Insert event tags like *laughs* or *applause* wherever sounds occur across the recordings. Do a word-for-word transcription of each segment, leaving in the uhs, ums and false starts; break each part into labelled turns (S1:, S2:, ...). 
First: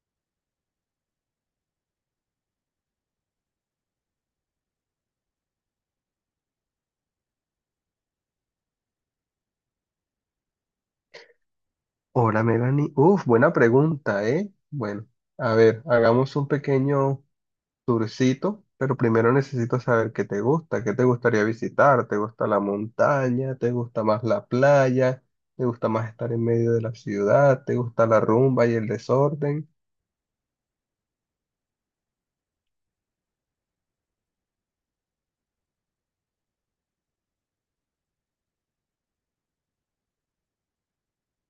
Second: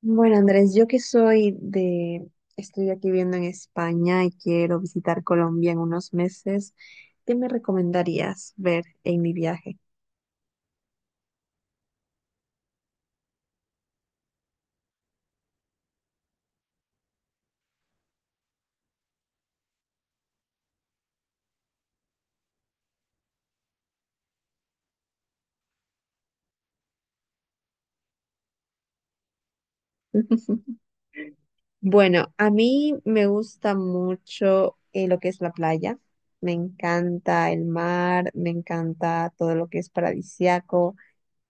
S1: Bueno, Andrés, yo que soy de, estoy aquí viviendo en España y quiero visitar Colombia en unos meses, ¿qué me recomendarías ver en mi viaje?
S2: Hola Melanie, uf, buena pregunta, ¿eh? Bueno, a ver, hagamos un pequeño tourcito, pero primero necesito saber qué te gusta, qué te gustaría visitar, ¿te gusta la montaña? ¿Te gusta más la playa? ¿Te gusta más estar en medio de la ciudad? ¿Te gusta la rumba y el desorden?
S1: *laughs* Bueno, a mí me gusta mucho eh, lo que es la playa, me encanta el mar, me encanta todo lo que es paradisiaco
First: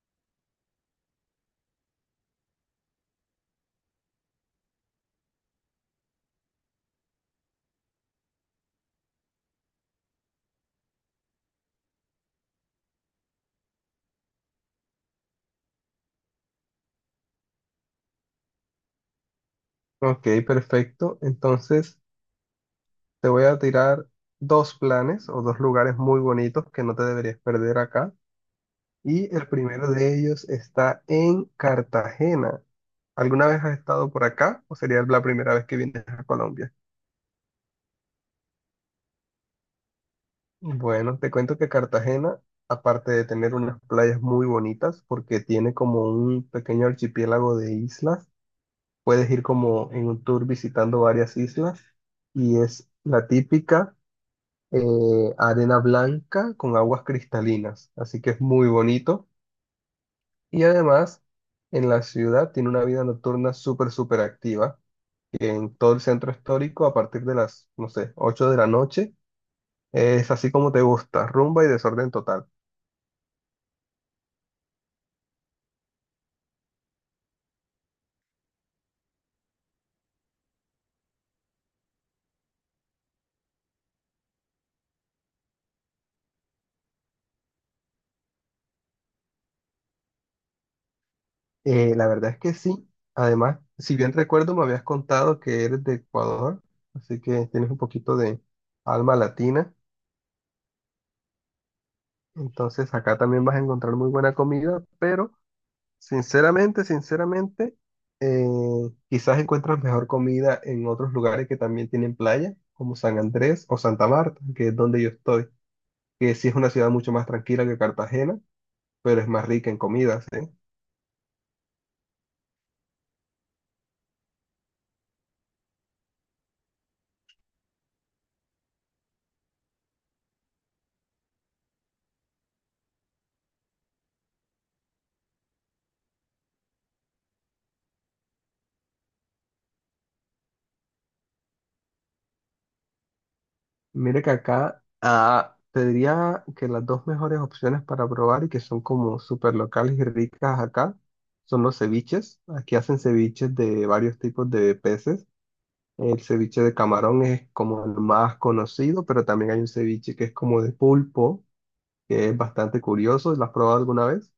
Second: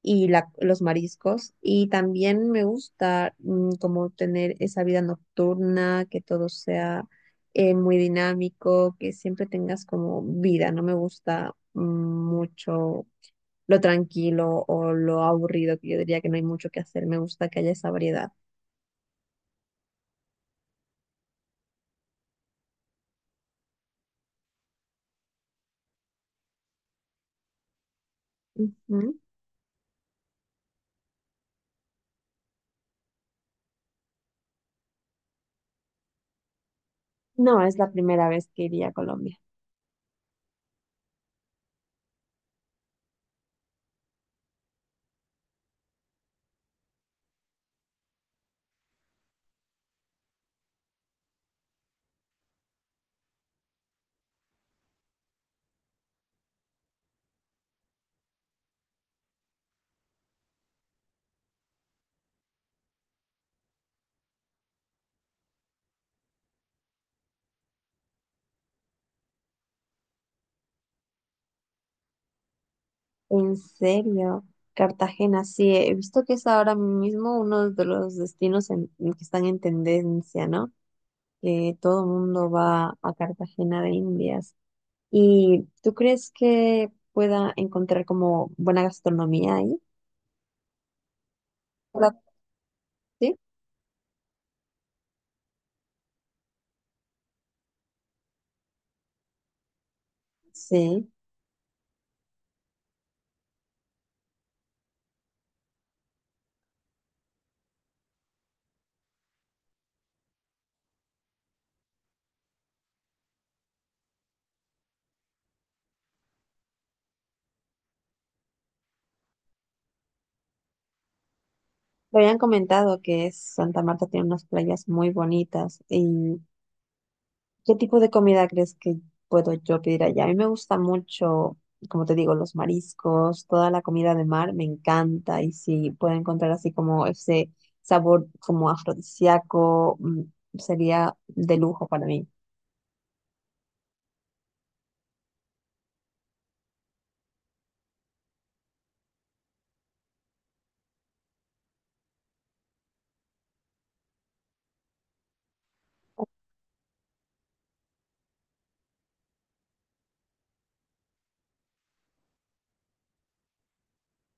S1: y la- los mariscos. Y también me gusta mm, como tener esa vida nocturna, que todo sea eh, muy dinámico, que siempre tengas como vida. No me gusta mm, mucho lo tranquilo o lo aburrido, que yo diría que no hay mucho que hacer. Me gusta que haya esa variedad.
S2: Ok, perfecto. Entonces, te voy a tirar dos planes o dos lugares muy bonitos que no te deberías perder acá.
S1: Ujú.
S2: Y el primero de ellos está en Cartagena. ¿Alguna vez has estado por acá o sería la primera vez que vienes a Colombia?
S1: No, es la primera vez que iría a Colombia.
S2: Bueno, te cuento que Cartagena, aparte de tener unas playas muy bonitas, porque tiene como un pequeño archipiélago de islas, puedes ir como en un tour visitando varias islas y es la típica eh, arena blanca con aguas cristalinas, así que es muy bonito y además en la ciudad tiene una vida nocturna súper, súper activa. En todo el centro histórico a partir de las, no sé, ocho de la noche. Es así como te gusta, rumba y desorden total.
S1: En serio, Cartagena, sí, he visto que es ahora mismo uno de los destinos en- que están en tendencia, ¿no? Que todo el mundo va a Cartagena de Indias. ¿Y tú crees que pueda encontrar como buena gastronomía ahí?
S2: Eh, la
S1: La-
S2: verdad es que sí.
S1: Sí,
S2: Además, si bien recuerdo, me habías contado que eres de Ecuador, así que tienes un poquito de alma latina.
S1: sí.
S2: Entonces, acá también vas a encontrar muy buena comida, pero sinceramente, sinceramente, eh, quizás encuentras mejor comida en otros lugares que también tienen playa, como San Andrés o Santa Marta, que es donde yo estoy. Que sí es una ciudad mucho más tranquila que Cartagena, pero es más rica en comidas, ¿eh?
S1: Me habían comentado que es- Santa Marta tiene unas playas muy bonitas. ¿Y qué tipo de comida crees que puedo yo pedir allá? A mí me gusta mucho, como te digo, los mariscos, toda la comida de mar, me encanta. Y si puedo encontrar así como ese sabor como afrodisíaco, mm, sería de lujo para mí.
S2: Mire que acá ah, te diría que las dos mejores opciones para probar y que son como súper locales y ricas acá son los ceviches. Aquí hacen ceviches de varios tipos de peces. El ceviche de camarón es como el más conocido, pero también hay un ceviche que es como de pulpo, que es bastante curioso. ¿Lo has probado alguna vez?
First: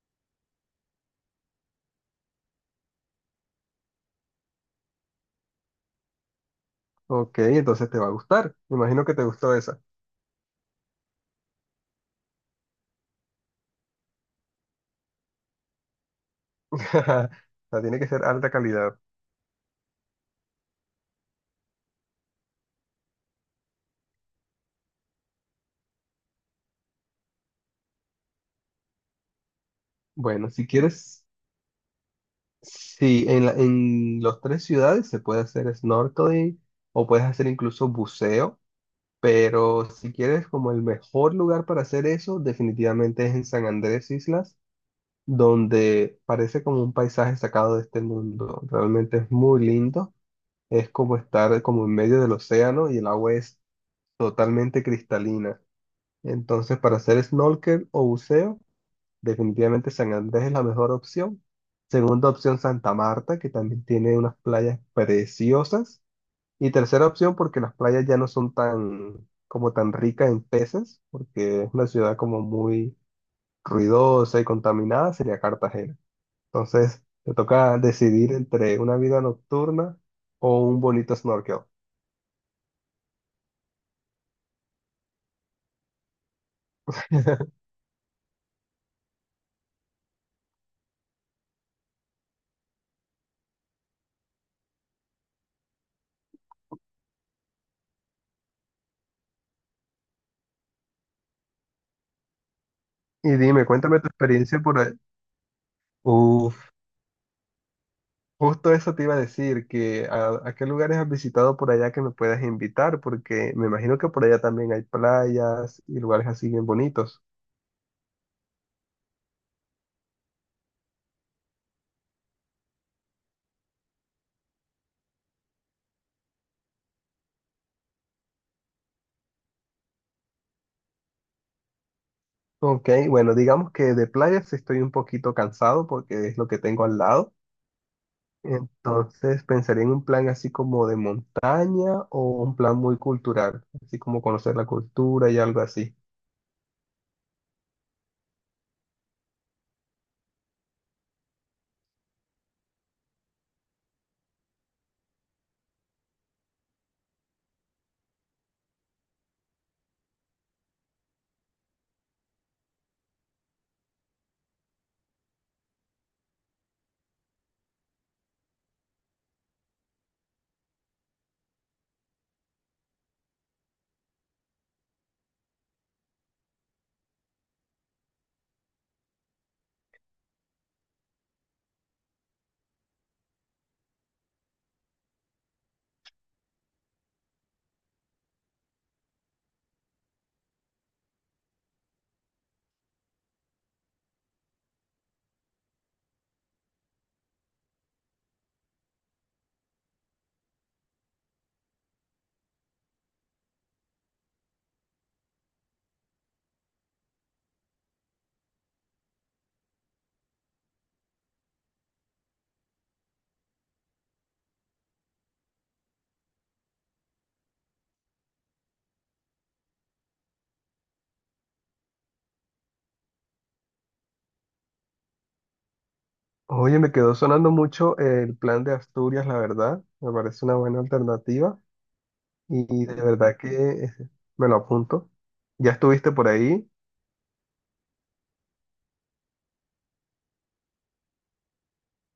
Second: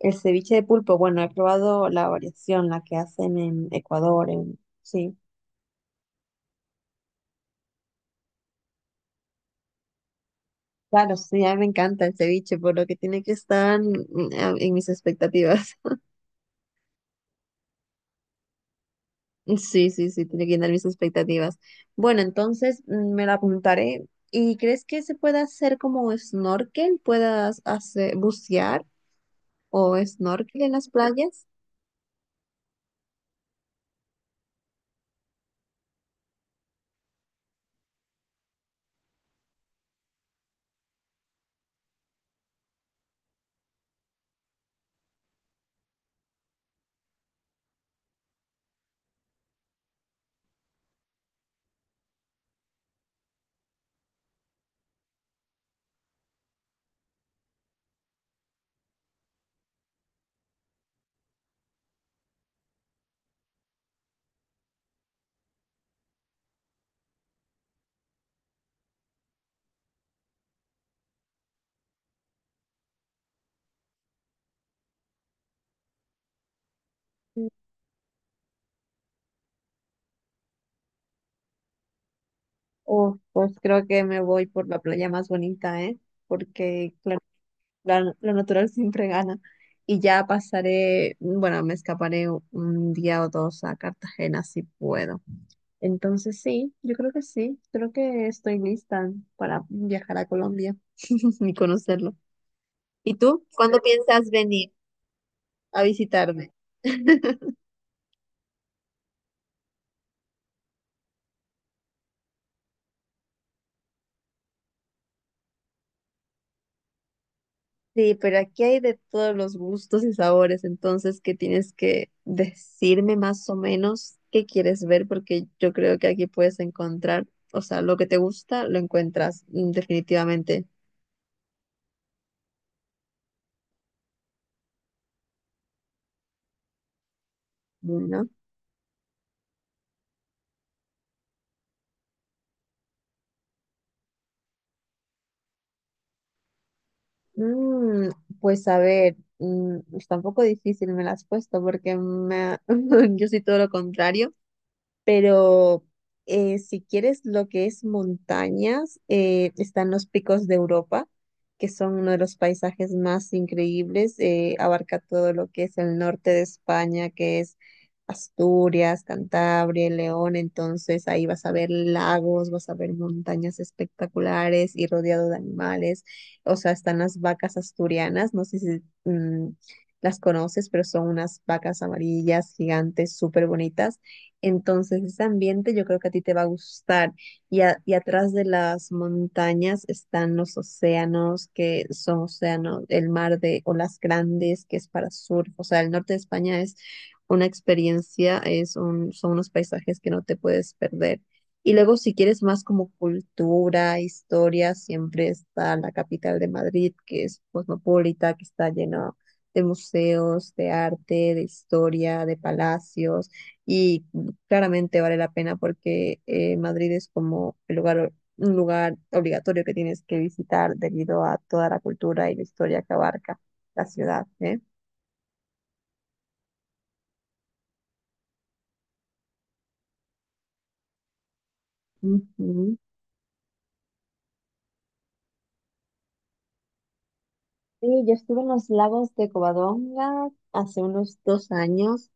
S1: El ceviche de pulpo, bueno, he probado la variación, la que hacen en Ecuador, en... sí.
S2: Ok, entonces te va a gustar. Me imagino que te gustó esa.
S1: Claro, sí, a mí me encanta el ceviche, por lo que tiene que estar mm, a- en mis expectativas.
S2: *laughs* O sea, tiene que ser alta calidad.
S1: *laughs* Sí, sí, sí, tiene que llenar mis expectativas. Bueno, entonces mm, me la apuntaré. ¿Y crees que se pueda hacer como snorkel? ¿Puedas hacer bucear o
S2: Bueno,
S1: snorkel
S2: si
S1: en las
S2: quieres,
S1: playas?
S2: sí, en la, en las tres ciudades se puede hacer snorkeling o puedes hacer incluso buceo, pero si quieres como el mejor lugar para hacer eso, definitivamente es en San Andrés Islas, donde parece como un paisaje sacado de este mundo. Realmente es muy lindo, es como estar como en medio del océano y el agua es totalmente cristalina. Entonces, para hacer snorkel o buceo, definitivamente San Andrés es la mejor opción. Segunda opción, Santa Marta, que también tiene unas playas preciosas. Y tercera opción, porque las playas ya no son tan, como tan ricas en peces, porque es una ciudad como muy ruidosa y contaminada, sería Cartagena. Entonces, te toca decidir entre una vida nocturna o un bonito snorkel.
S1: O pues creo que me voy por la playa más bonita, ¿eh? Porque
S2: *laughs*
S1: la- lo natural siempre gana. Y ya pasaré, bueno, me escaparé u- un día o dos a Cartagena si puedo. Entonces sí, yo creo que sí, creo que estoy lista para viajar a Colombia *laughs* y conocerlo. ¿Y
S2: Y
S1: tú?
S2: dime,
S1: ¿Cuándo
S2: cuéntame tu
S1: piensas
S2: experiencia
S1: venir
S2: por ahí.
S1: a visitarme?
S2: Uf.
S1: *laughs*
S2: Justo eso te iba a decir, que a, a qué lugares has visitado por allá que me puedas invitar, porque me imagino que por allá también hay playas y lugares así bien bonitos.
S1: Sí, pero aquí hay de todos los gustos y sabores, entonces que tienes que decirme más o menos qué quieres ver, porque yo creo que aquí puedes encontrar, o sea, lo que te gusta lo encuentras mm, definitivamente,
S2: Ok, bueno, digamos que de playas estoy un poquito cansado porque es lo que tengo al lado.
S1: ¿no?
S2: Entonces pensaría en un plan así como de montaña o un plan muy cultural, así como conocer la cultura y algo así.
S1: Mm, pues a ver, mm, está un poco difícil me la has puesto porque me ha- *laughs* yo soy todo lo contrario. Pero eh, si quieres lo que es montañas, eh, están los picos de Europa, que son uno de los paisajes más increíbles. Eh, abarca todo lo que es el norte de España, que es Asturias, Cantabria, León. Entonces ahí vas a ver lagos, vas a ver montañas espectaculares y rodeado de animales. O sea, están las vacas asturianas. No sé si mm, las conoces, pero son unas vacas amarillas gigantes, súper bonitas. Entonces, ese ambiente yo creo que a ti te va a gustar. Y, a- y atrás de las montañas están los océanos, que son océanos, el mar de olas grandes, que es para surf. O sea, el norte de España es una experiencia, es un, son unos paisajes que no te puedes perder. Y luego, si quieres más como cultura, historia, siempre está la capital de Madrid, que es cosmopolita, que está lleno de museos, de arte, de historia, de palacios. Y claramente vale la pena porque eh, Madrid es como el lugar, un lugar obligatorio que tienes que visitar debido a toda la cultura y la historia que abarca la ciudad, ¿eh?
S2: Oye, me quedó sonando mucho el plan de Asturias, la verdad. Me parece una buena alternativa.
S1: Ujú.
S2: Y de verdad que eh, me lo apunto. Ya estuviste por ahí.
S1: Sí, yo estuve en los lagos de Covadonga hace unos dos años.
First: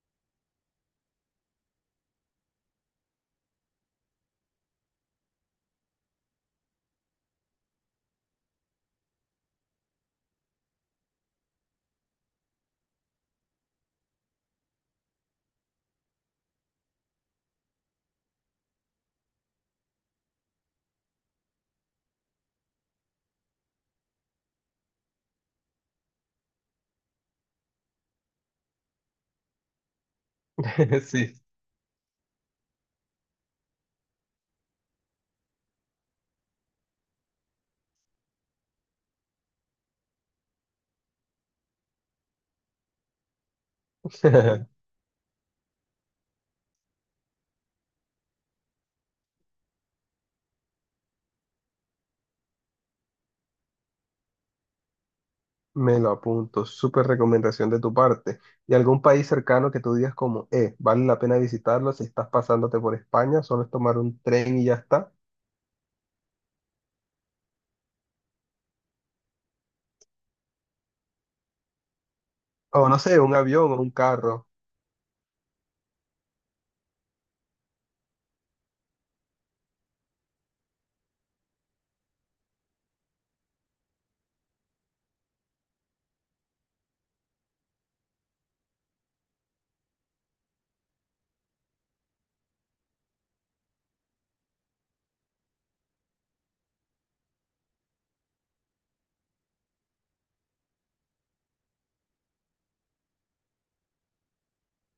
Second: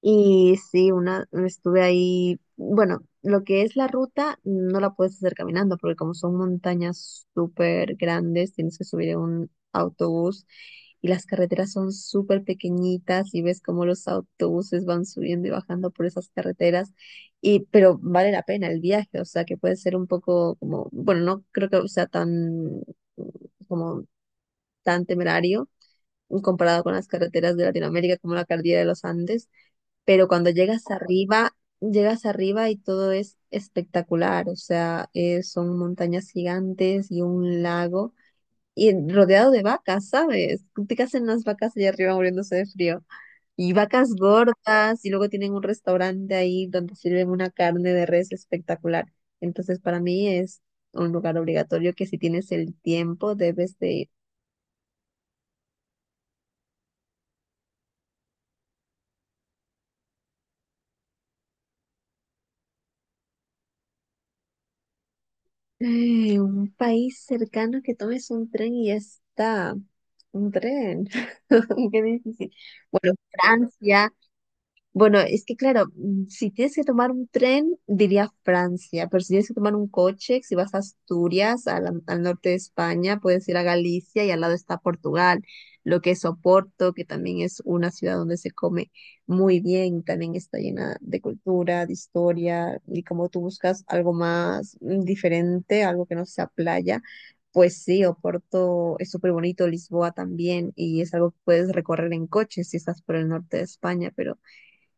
S1: Y sí, una, estuve ahí, bueno, lo que es la ruta no la puedes hacer caminando porque como son montañas súper grandes, tienes que subir en un autobús y las carreteras son súper pequeñitas y ves cómo los autobuses van subiendo y bajando por esas carreteras y pero vale la pena el viaje, o sea, que puede ser un poco como, bueno, no creo que sea tan como tan temerario comparado con las carreteras de Latinoamérica como la cordillera de los Andes, pero cuando llegas
S2: *laughs* Sí.
S1: arriba, llegas arriba y todo es espectacular, o sea, eh, son montañas gigantes y un lago y rodeado de vacas, ¿sabes? ¿Qué hacen las vacas allá arriba muriéndose de frío? Y vacas
S2: *laughs*
S1: gordas y luego tienen un restaurante ahí donde sirven una carne de res espectacular. Entonces, para mí es un lugar obligatorio que si tienes el tiempo debes de ir.
S2: Me lo apunto. Súper recomendación de tu parte. ¿Y algún país cercano que tú digas como, eh, vale la pena visitarlo si estás pasándote por España? Solo es tomar un tren y ya está.
S1: Eh, un país cercano que tomes un tren y ya está. Un tren. *laughs* Qué difícil.
S2: O no
S1: Bueno,
S2: sé, un avión o un
S1: Francia.
S2: carro.
S1: Bueno, es que claro, mm, si tienes que tomar un tren, diría Francia, pero si tienes que tomar un coche, si vas a Asturias, al, al norte de España, puedes ir a Galicia y al lado está Portugal, lo que es Oporto, que también es una ciudad donde se come muy bien, también está llena de cultura, de historia, y como tú buscas algo más mm, diferente, algo que no sea playa. Pues sí, Oporto es súper bonito, Lisboa también, y es algo que puedes recorrer en coche si estás por el norte de España, pero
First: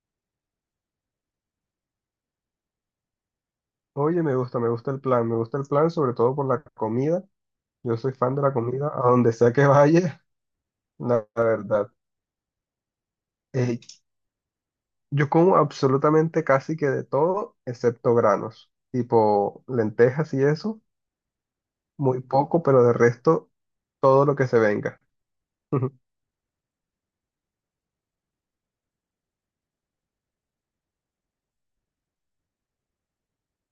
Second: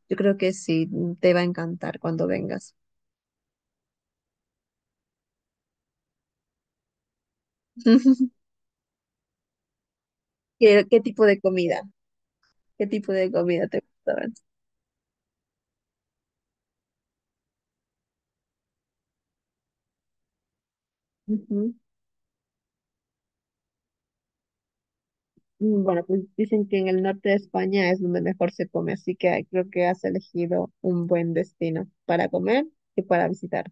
S1: yo creo que sí, te va a encantar cuando vengas.
S2: Oye, me gusta, me gusta el plan. Me gusta el plan sobre todo por la comida. Yo soy fan
S1: *laughs*
S2: de la comida. A donde sea que vaya,
S1: ¿Qué,
S2: *laughs*
S1: qué tipo
S2: la
S1: de
S2: la
S1: comida?
S2: verdad.
S1: ¿Qué tipo de comida te
S2: Eh,
S1: gusta más?
S2: Yo como absolutamente casi que de todo, excepto granos, tipo lentejas y eso,
S1: Ujú.
S2: muy poco, pero de resto todo lo que se venga.
S1: Mm,
S2: *laughs*
S1: Bueno, pues dicen que en el norte de España es donde mejor se come, así que creo que has elegido un buen destino para comer y para visitar.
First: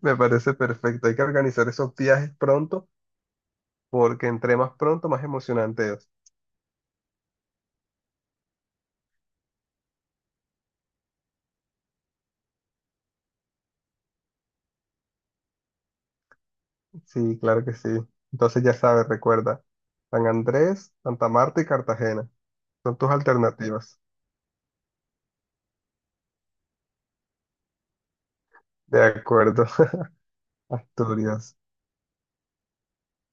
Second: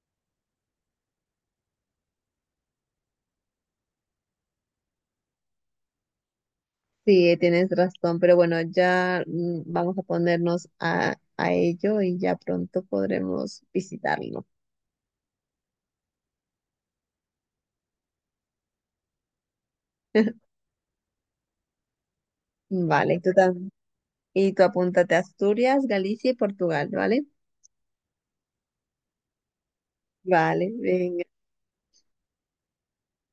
S2: Me parece perfecto. Hay que organizar esos viajes pronto, porque entre más pronto, más emocionante es.
S1: Sí, tienes razón, pero bueno, ya mm, vamos a ponernos a, a ello y ya pronto podremos visitarlo.
S2: Sí, claro que sí. Entonces ya sabes, recuerda, San Andrés, Santa Marta y Cartagena son tus
S1: Vale, tú tam-
S2: alternativas.
S1: Y tú apúntate a Asturias, Galicia y Portugal, ¿vale?
S2: De acuerdo, *laughs*
S1: Vale, venga.
S2: Asturias.